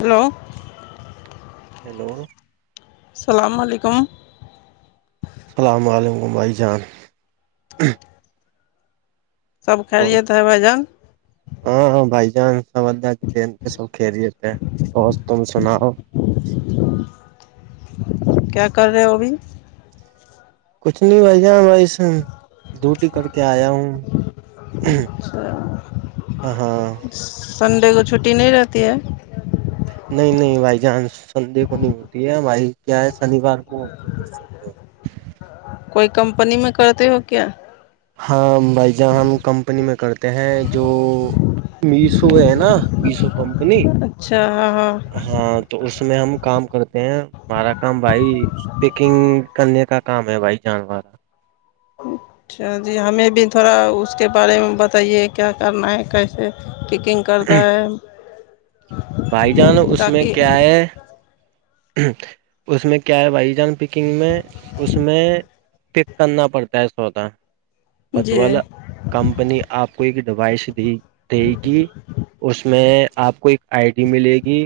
hello hello السلام علیکم السلام علیکم بھائی جان [unintelligible] سب خیریت ہے بھائی جان ہاں ہاں بھائی جان سب اللہ کی دین سے سب خیریت ہیں اور تم سناؤ کیا کر رہے ہو ابھی کچھ نہیں بھائی جان ویسے ڈوٹی کر کے آیا ہوں ہاں سنڈے کو چھٹی نہیں رہتی ہے نہیں نہیں بھائی جان سنڈے کو نہیں ہوتی ہے بھائی کیا ہے شنیوار کو ہوتی ہے کوئی کمپنی میں کرتے ہو کیا ہاں بھائی جان ہم کمپنی میں کرتے ہیں جو میشو ہے نا میشو کمپنی اچھا ہاں ہاں ہاں تو اس میں ہم کام کرتے ہیں ہمارا کام بھائی پیکنگ کرنے کا کام ہے بھائی جان اچھا جی ہمیں بھی تھوڑا اس کے بارے میں بتائیے کیا کرنا ہے کیسے کیکنگ کرتا ہے بھائی جان اس میں تاکہ کیا ہے اس میں کیا ہے بھائی جان پ کنگ میں اس میں پک کرنا پڑتا ہے سودا بت جی والا کمپنی آپ کو ایک ڈیوائس دی دے کہ اس میں آپ کو ایک آئی ڈی ملے گی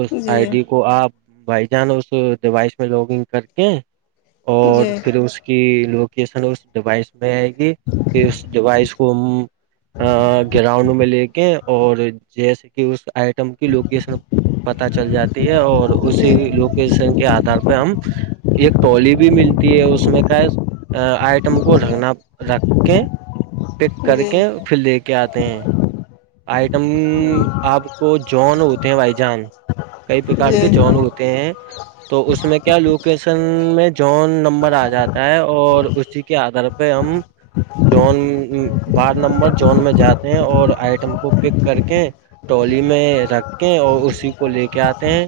اس جی آئی ڈی کو آپ بھائی جان اس ڈیوائس میں لوگنگ کر کے جی اور جی پھر اس کی لوکیشن اور اس ڈیوائس میں آئے گی کہ اس ڈیوائس کو ہم گراؤنڈ میں لے کے اور جیسے کہ اس آئٹم کی لوکیشن پتا چل جاتی ہے اور اسی جی لوکیشن کے آدھار پہ ہم ایک ٹولی بھی ملتی ہے اس میں کا ہے آئٹم کو رکھنا رکھ کے پیک کر جی کے پھر لے کے آتے ہیں آئٹم آپ کو جون ہوتے ہیں بھائی جان کئی پراکار جی کے جون ہو تے ہیں تو اس میں کیا لوکیشن میں جون نمبر آ جاتا ہے اور اسی کے آدھار پہ ہم جون بار نمبر جون میں جاتے ہیں اور آئی ٹم کو پک کر کے ٹولی میں رکھ کے اور اسی کو لے کے آتے ہیں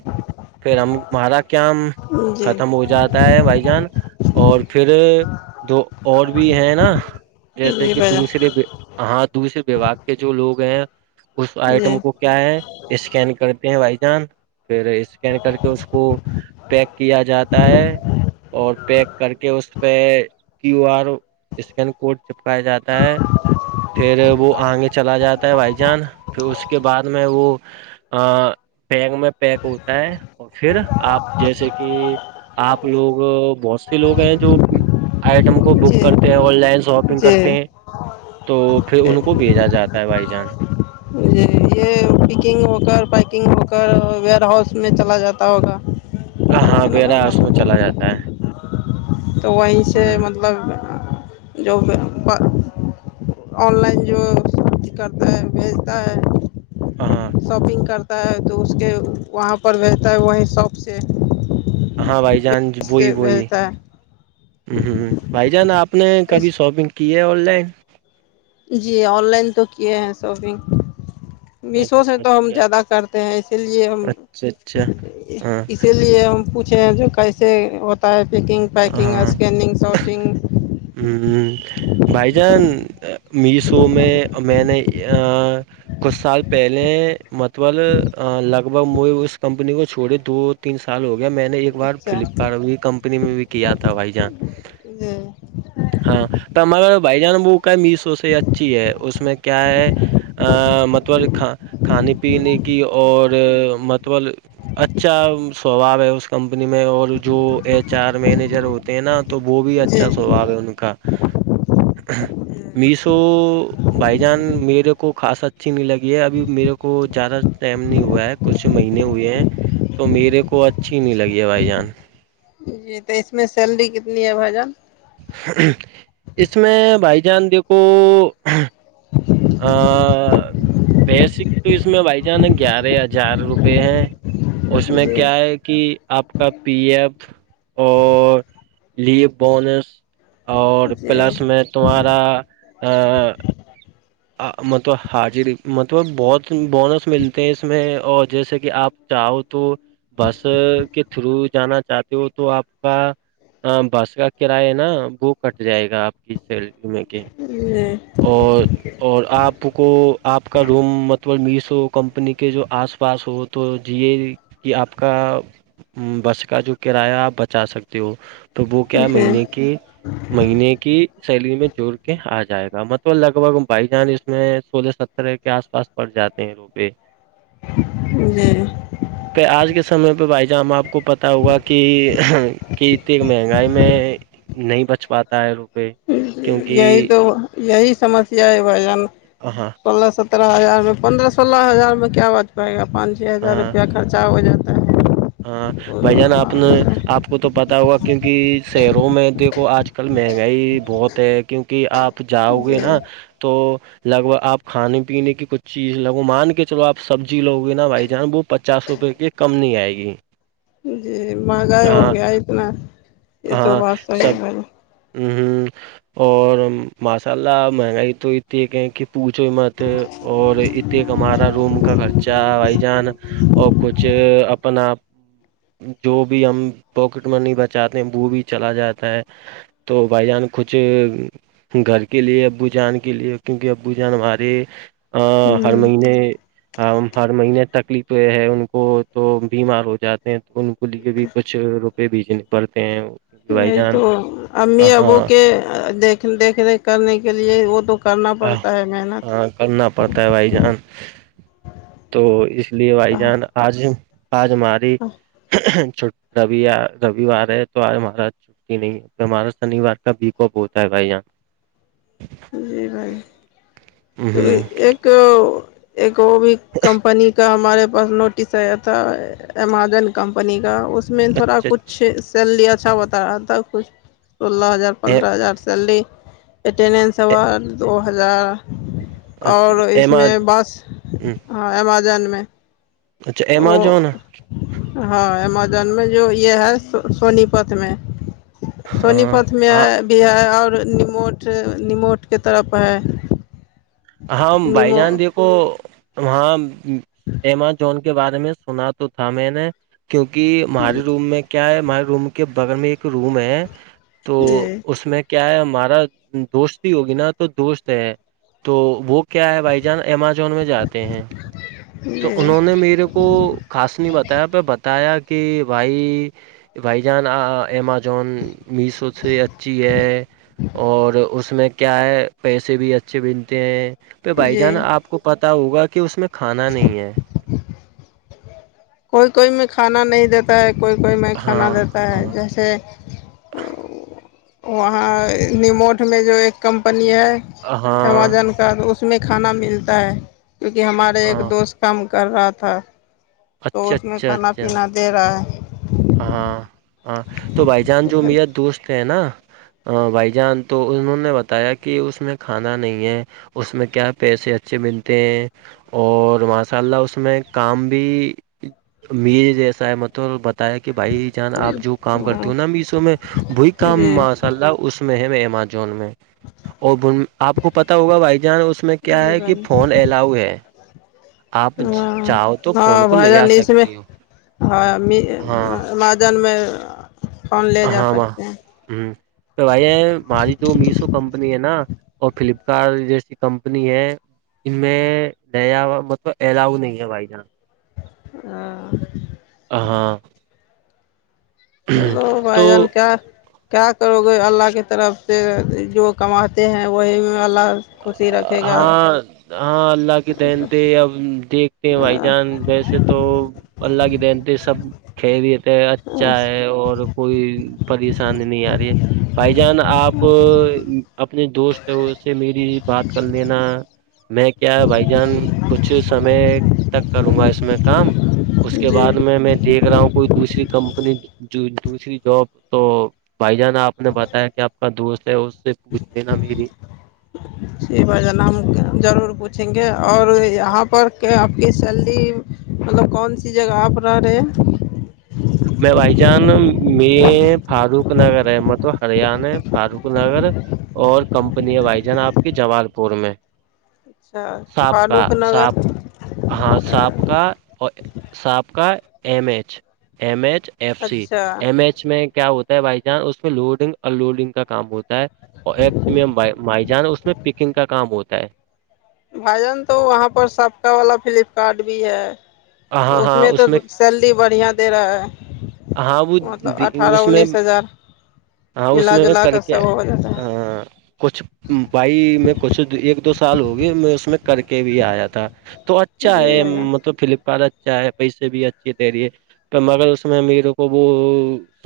پھر ہم ہمارا کام جی ختم ہو جات ہے بھائی جان اور پھر دو اور بھی ہے نا جیسے جی کہ بھائی جان دوسرے ہاں دوسرے وباگ کے جو لوگ ہیں اس آئٹم کو کیا ہے اسکین کرتے ہیں بھائی جان پھر اسکین کر کے اس کو پیک کیا جاتا ہے اور پیک کر کے اس پہ کیو آر اسکین کوڈ چپکایا جاتا ہے پھر وہ آگے چلا جاتا تا ہے بھائی جان پھر اس کے بعد میں وہ پیک میں پیک ہوتا ہے اور پھر آپ جیسے کہ آپ لوگ بہت سے لوگ ہیں جو آئٹم کو بک جی کرتے ہیں آن لائن شاپنگ جی کرتے ہیں تو پھر جی ان کو بھیجا جاتا ہے بھائی جان جی یہ پکنگ ہو کر پیکنگ ہو کر ویئر ہاؤس میں چلا جاتا ہوگا ہاں ہے نا بھائی بیرا اس میں جان چلا جاتا ہے تو وہی سے ہ مطلب جو آن لائن جو سب کرتا ہے بھیجتا ہے ہاں شاپنگ کرتا ہے تو اس کے وہاں پر ملتا ہے وہیں شاپ سے ہاں بھائی جان بوئی سے بوئی بھیجتا ہے ہمم ہمم بھائی جان آپ اپ نے اس کبھی شاپنگ کی ہے آن لائن جی آن لائن تو کیے ہیں شاپنگ میشو سے اچھا تو ہم اچھا زیادہ کرتے ہیں اسی لیے ہم اچھا اچھا ہاں اسی لیے ہم پوچھے ہیں جو کیسے ہوتا ہے پکنگ پیکنگ اسکیننگ شوٹنگ ہمم ہوں بھائی جان میشو میں میں نے کچھ سال پہلے مطبل لگ بھگ م اس کمپنی کو چھوڑے دو تین سال ہو گیا میں نے ایک بار اچھا فلپکارٹ کمپنی میں بھی کیا تھا بھائی جان دے ہاں تو ہمارا بھائی جان ب کا میشو سے اچھی ہے اس میں کیا ہے مطبل کھانے پینے کی اور مطبل اچھا سوباؤ ہے اس کمپنی میں اور جو ایچ آر مینیجر ہو نا تو وہ بھی جی اچھا سوبھاؤ ہے ان کا میشو بھائی جان میرے کو خاص اچھی نہیں لگی ہے ابھی میرے کو زیادہ ٹائم نہیں ہوا ہے کچھ مہینے ہوئے ہیں تو میرے کو اچھی نہیں لگی ہے بھائی جان جی تو اس میں سیلری کتنی ہے بھائی جان اس میں بھائی جان دیکھو [inaudible] آآ بیسک پیس میں بھائی جان گیارہ ہزار روپے ہیں اس جی میں جی کیا ہے کہ آپ کا پی ایف اور لیو بونس اور جی پلس میں تمہارا ا مطلب حاجی مطلب بہت بونس ملتے ہیں اس میں اور جیسے کہ آپ چاہو تو بس کے تھرو جانا چاہتے ہو تو آپ کا ہاں بس کا کرایہ ہے نا وہ کٹ جائے گا آپ کی سیلری میں کہ جی اور اور آپ کو آپ کا روم مطبل میسو کمپنی کے جو آس پاس ہو تو ج کہ آپ کا بس کا جو کرایہ آپ بچا سکتے ہو تووہ کیا جی مہینے کے مہینے کی سیلری میں جوڑ کے آ جائے گا مطبل لگ بھگ بھائی جان اس میں سولہ سترہ کے آس پاس پڑ جاتے ہیں روپے جی پہ آج کے سمے پہ بھائی جان آپ کو پتا ہوگا کہ کہ اتنی مہنگائی میں نہیں بچ پاتا ہے روپئے یہی تو یہی سمسیا ہے بھائی جان ا ہا پندرہ سترہ ہزار میں پندرہ سولہ ہزار میں کیا بچ پائے گا پانچ چھ ہزار ہاں روپیہ خرچہ ہو جاتا ہے ہاں بھائی جان آپ نے آپ کو تو پتا ہوا کیونکہ شہروں میں دیکھو آج کل مہنگائی بہت کیونکہ آپ جاؤ گے نا جی تو لگ ب آپ کھانے پینے کی کچھ چیز لگو مان کے چلو آپ سبزی لو گے نا بھائی جان وہ پچاس روپئے کے کم نہیں آئے گی جی مہنگائی ہو ہاں گیا اتنا یہ تو بات صحیح بھائی ہمم ہمم اور ماشااللہ مہنگائی تو اتنی ایک ہے کہ پوچو مت اور ات ایک ہمارا روم کا خرچہ چا بھائی جان اور کچھ اپنا جو بھی ہم پاکٹ منی بچاتے ہیں وہ بھی چلا جاتا ہے تو بھائی جان کچھ گھر کے لیے ابو جان کے لیے کیونکہ ابو جان ہمارے اہ ہر ہ مہینے ہر مہینے تکلیف تو یہ ہے ان کو تو بیمار ہو جاتے ہیں ان کو لی بھی کچھ روپے بیجنے پڑتے ہیں کیک بھائی یہی جان تو امی ہاں ابو کے دیکھ ریکھ کرنے کے لیے وہ تو کرنا ہ پڑتا ہے محنت ہاں کرنا پڑتا ہے بھائی جان تو اس لیے بھائی جان آج آج ہماری چھٹ ر رووار ہے تو آج ہمارا یےنہیں ہمارا شنیوار کا بھییکپ ہوتا ہے بھائی یہاں جی بھائی تو ہ ایک ایک وہ بھی کمپنی کا ہمارے پاس نوٹس آیا تھا امازون کمپنی کا اس میں تھوڑا اچھا کچھ اچھا سیلری اچھا ہوتا رہا تھا کچھ سولہ ہزار پندرہ ہزار سیلری اٹینڈینس اچھا سوا دو ہزار اور اس اچھا میں بس ہاں امازون میں اچھا وہ امجون ہاں امزون میں جو یہ ہے سونی پت میں سونی ہاں پت میں ہاں ہے بھی ہے اور نموٹ نموٹ کے طرف ہے ہاں بھائی نیمو جان دیکھو ہاں امجون کے بارے میں سنا تو تھا میں نے کیونکہ ہمارے روم میں کیا ہے ہمارے روم کے بغل میں ایک روم ہے تو جی اس میں کیا ہے ہمارا دوستی ہوگی نا تو دوست ہے تو وہ کیا ہے بھائی جان امازون میں جاتے ہیں تو جی انہوں نے میرے کو خاص نہیں بتایا پے بتایا کہ بھائی بھائی جان آ آ ایمان جون میسو سے اچھی ہے اور اس میں کیا ہے پیسے بھی اچھے ملتے ہیں پہ بھائی جی جان آپ کو پتا ہوگا کہ اس میں کھانا نہیں ہے کوئی کوئی میں کھانا نہیں دیتا ہے کوئی کوئی میں کھانا ہاں دیتا ہے ہاں جیسے وہاں نیموٹ میں جو ایک کمپنی ہے ہاں امازون تو اس میں کھانا ملتا ہے کیونکہ ہمارے ایک ہاں دوست کام کر رہا تھا تو اچھا اس میں اچھا کھانا اچھا پینا دے رہا ہے ہاں ہاں تو بھائی جان جو ہے میرا دوست ہے نا ہا بھائی جان تو انہوں نے بتایا کہ اس میں کھانا نہیں ہے اس میں کیا پیسے اچھے ملتے ہیں اور ماشاء اللہ اس میں کام بھی ا مز جیسا ہے مطب بتا کہ بھائی جان آپ جو کام کرتے ہو نا میسو میں وہی کام جی لہ اس میں ہے امجون میں اور اب ان آپ کو پتا ہوگا بھائی جان اس میں کیا ہے کہ فون الاؤ ہے آپ ہ چاہو تو ہاں فون کو بائی لے جار آ انیس میں [unintelligible] سکتے ہو ہاں ہم ہاں ما مجن میں فون لے جا ہاں ماں سکتے ہیں ہم بھائی ماری جو میشو کمپنی ہے نا اور فلپکارٹ جیسی کمپنی ہے ان میں نیا مطلب ایلاؤ نہیں ہے بھائی جان ہاں ہاں ہیلو بھائی تو جان کا کیا کرو گے اللہ کی طرف سے جو کماتے ہیں وہی اللہ خوشی رکھے گا ہاں ہاں اللہ کے دہنتے اب دیکھتے بھائی جان ویسے تو اللہ کی دنتی سب ک خیریت ہے اچھا ہے اور کوئی پریشانی نہیں آ رہی ہے بھائی جان آپ اپنے دوست تو اس سے میری بات کر لینا میں کیا بھائی جان کچھ سمے تک کروں گا اس میں کام اس کے جی بعد میں میں دیکھ رہا ہوں کوئی دوسری کمپنی جو دوسری جاب تو بھائی جان آپ نے بتایا کہ آپ کا دوست ہے اس سے پوچھ لینا میری شی بھائی جان ہم ضرور پوچھیں گے اور یہاں پر کہ آپ کی سیلری مطلب کون سی جگہ آپ رہا رہے ہیں میں بھائی جان مںیر فاروق نگر ہے مطلب ہریانہ فاروق نگر اور کمپنی ہے بھائی جان آپ کی جبال پور میں اچھا ساپ کا فاروق نگر ساپ ہاں ساپ کا اور ساپ کا M H M H F C اچھا ایم ایچ میں کیا ہوتا ہے بھائی چان اس میں لوڈنگ ان لوڈنگ کا کام ہوتا ہے ہے اور ایپس میں مائی جان اس میں پکنگ کا کام ہوتا ہے بھائی جان تو وہاں پر سابقا والا فلپکارٹ بھی ہے تو اس میں تو سیلری بڑھیاں دے رہا ہاں وہ مطلب اٹھارہ اس میں انیس ہزار ہاں اس ملا میں میں جلا کر سب کے ہو جاتا ہے ہاں کچھ بھائی میں کچھ ایک دو سال ہو گی میں اس میں کر کے بھی آیا تھا تو اچھا جی ہے بھائی جان مطلب فلپکارٹ اچھا ہے پیسے بھی اچھے دے رہی ہے تو مگر اس میرے کو وہ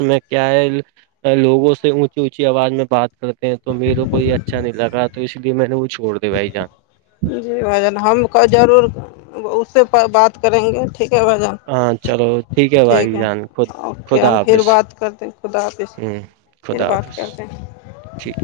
میں کیا ہے لوگوں سے اونچی اونچی آواز میں بات کرتے ہیں تو میرے کوئی اچھا نہیں لگا تو اس لیے میں نے وہ چھوڑ دے بھائی جان جی بھائی جان ہم کو ضرور اس سے بات کریں گے ٹھیک ہے بھائی جان ہاں چلو ٹھیک بھائی ہے جان خود اوکے خدا ہم پھر حافظ بات کرتیں خدا حافظ ہ پھر خدا بات حافظ کرتے ہیں ٹھیک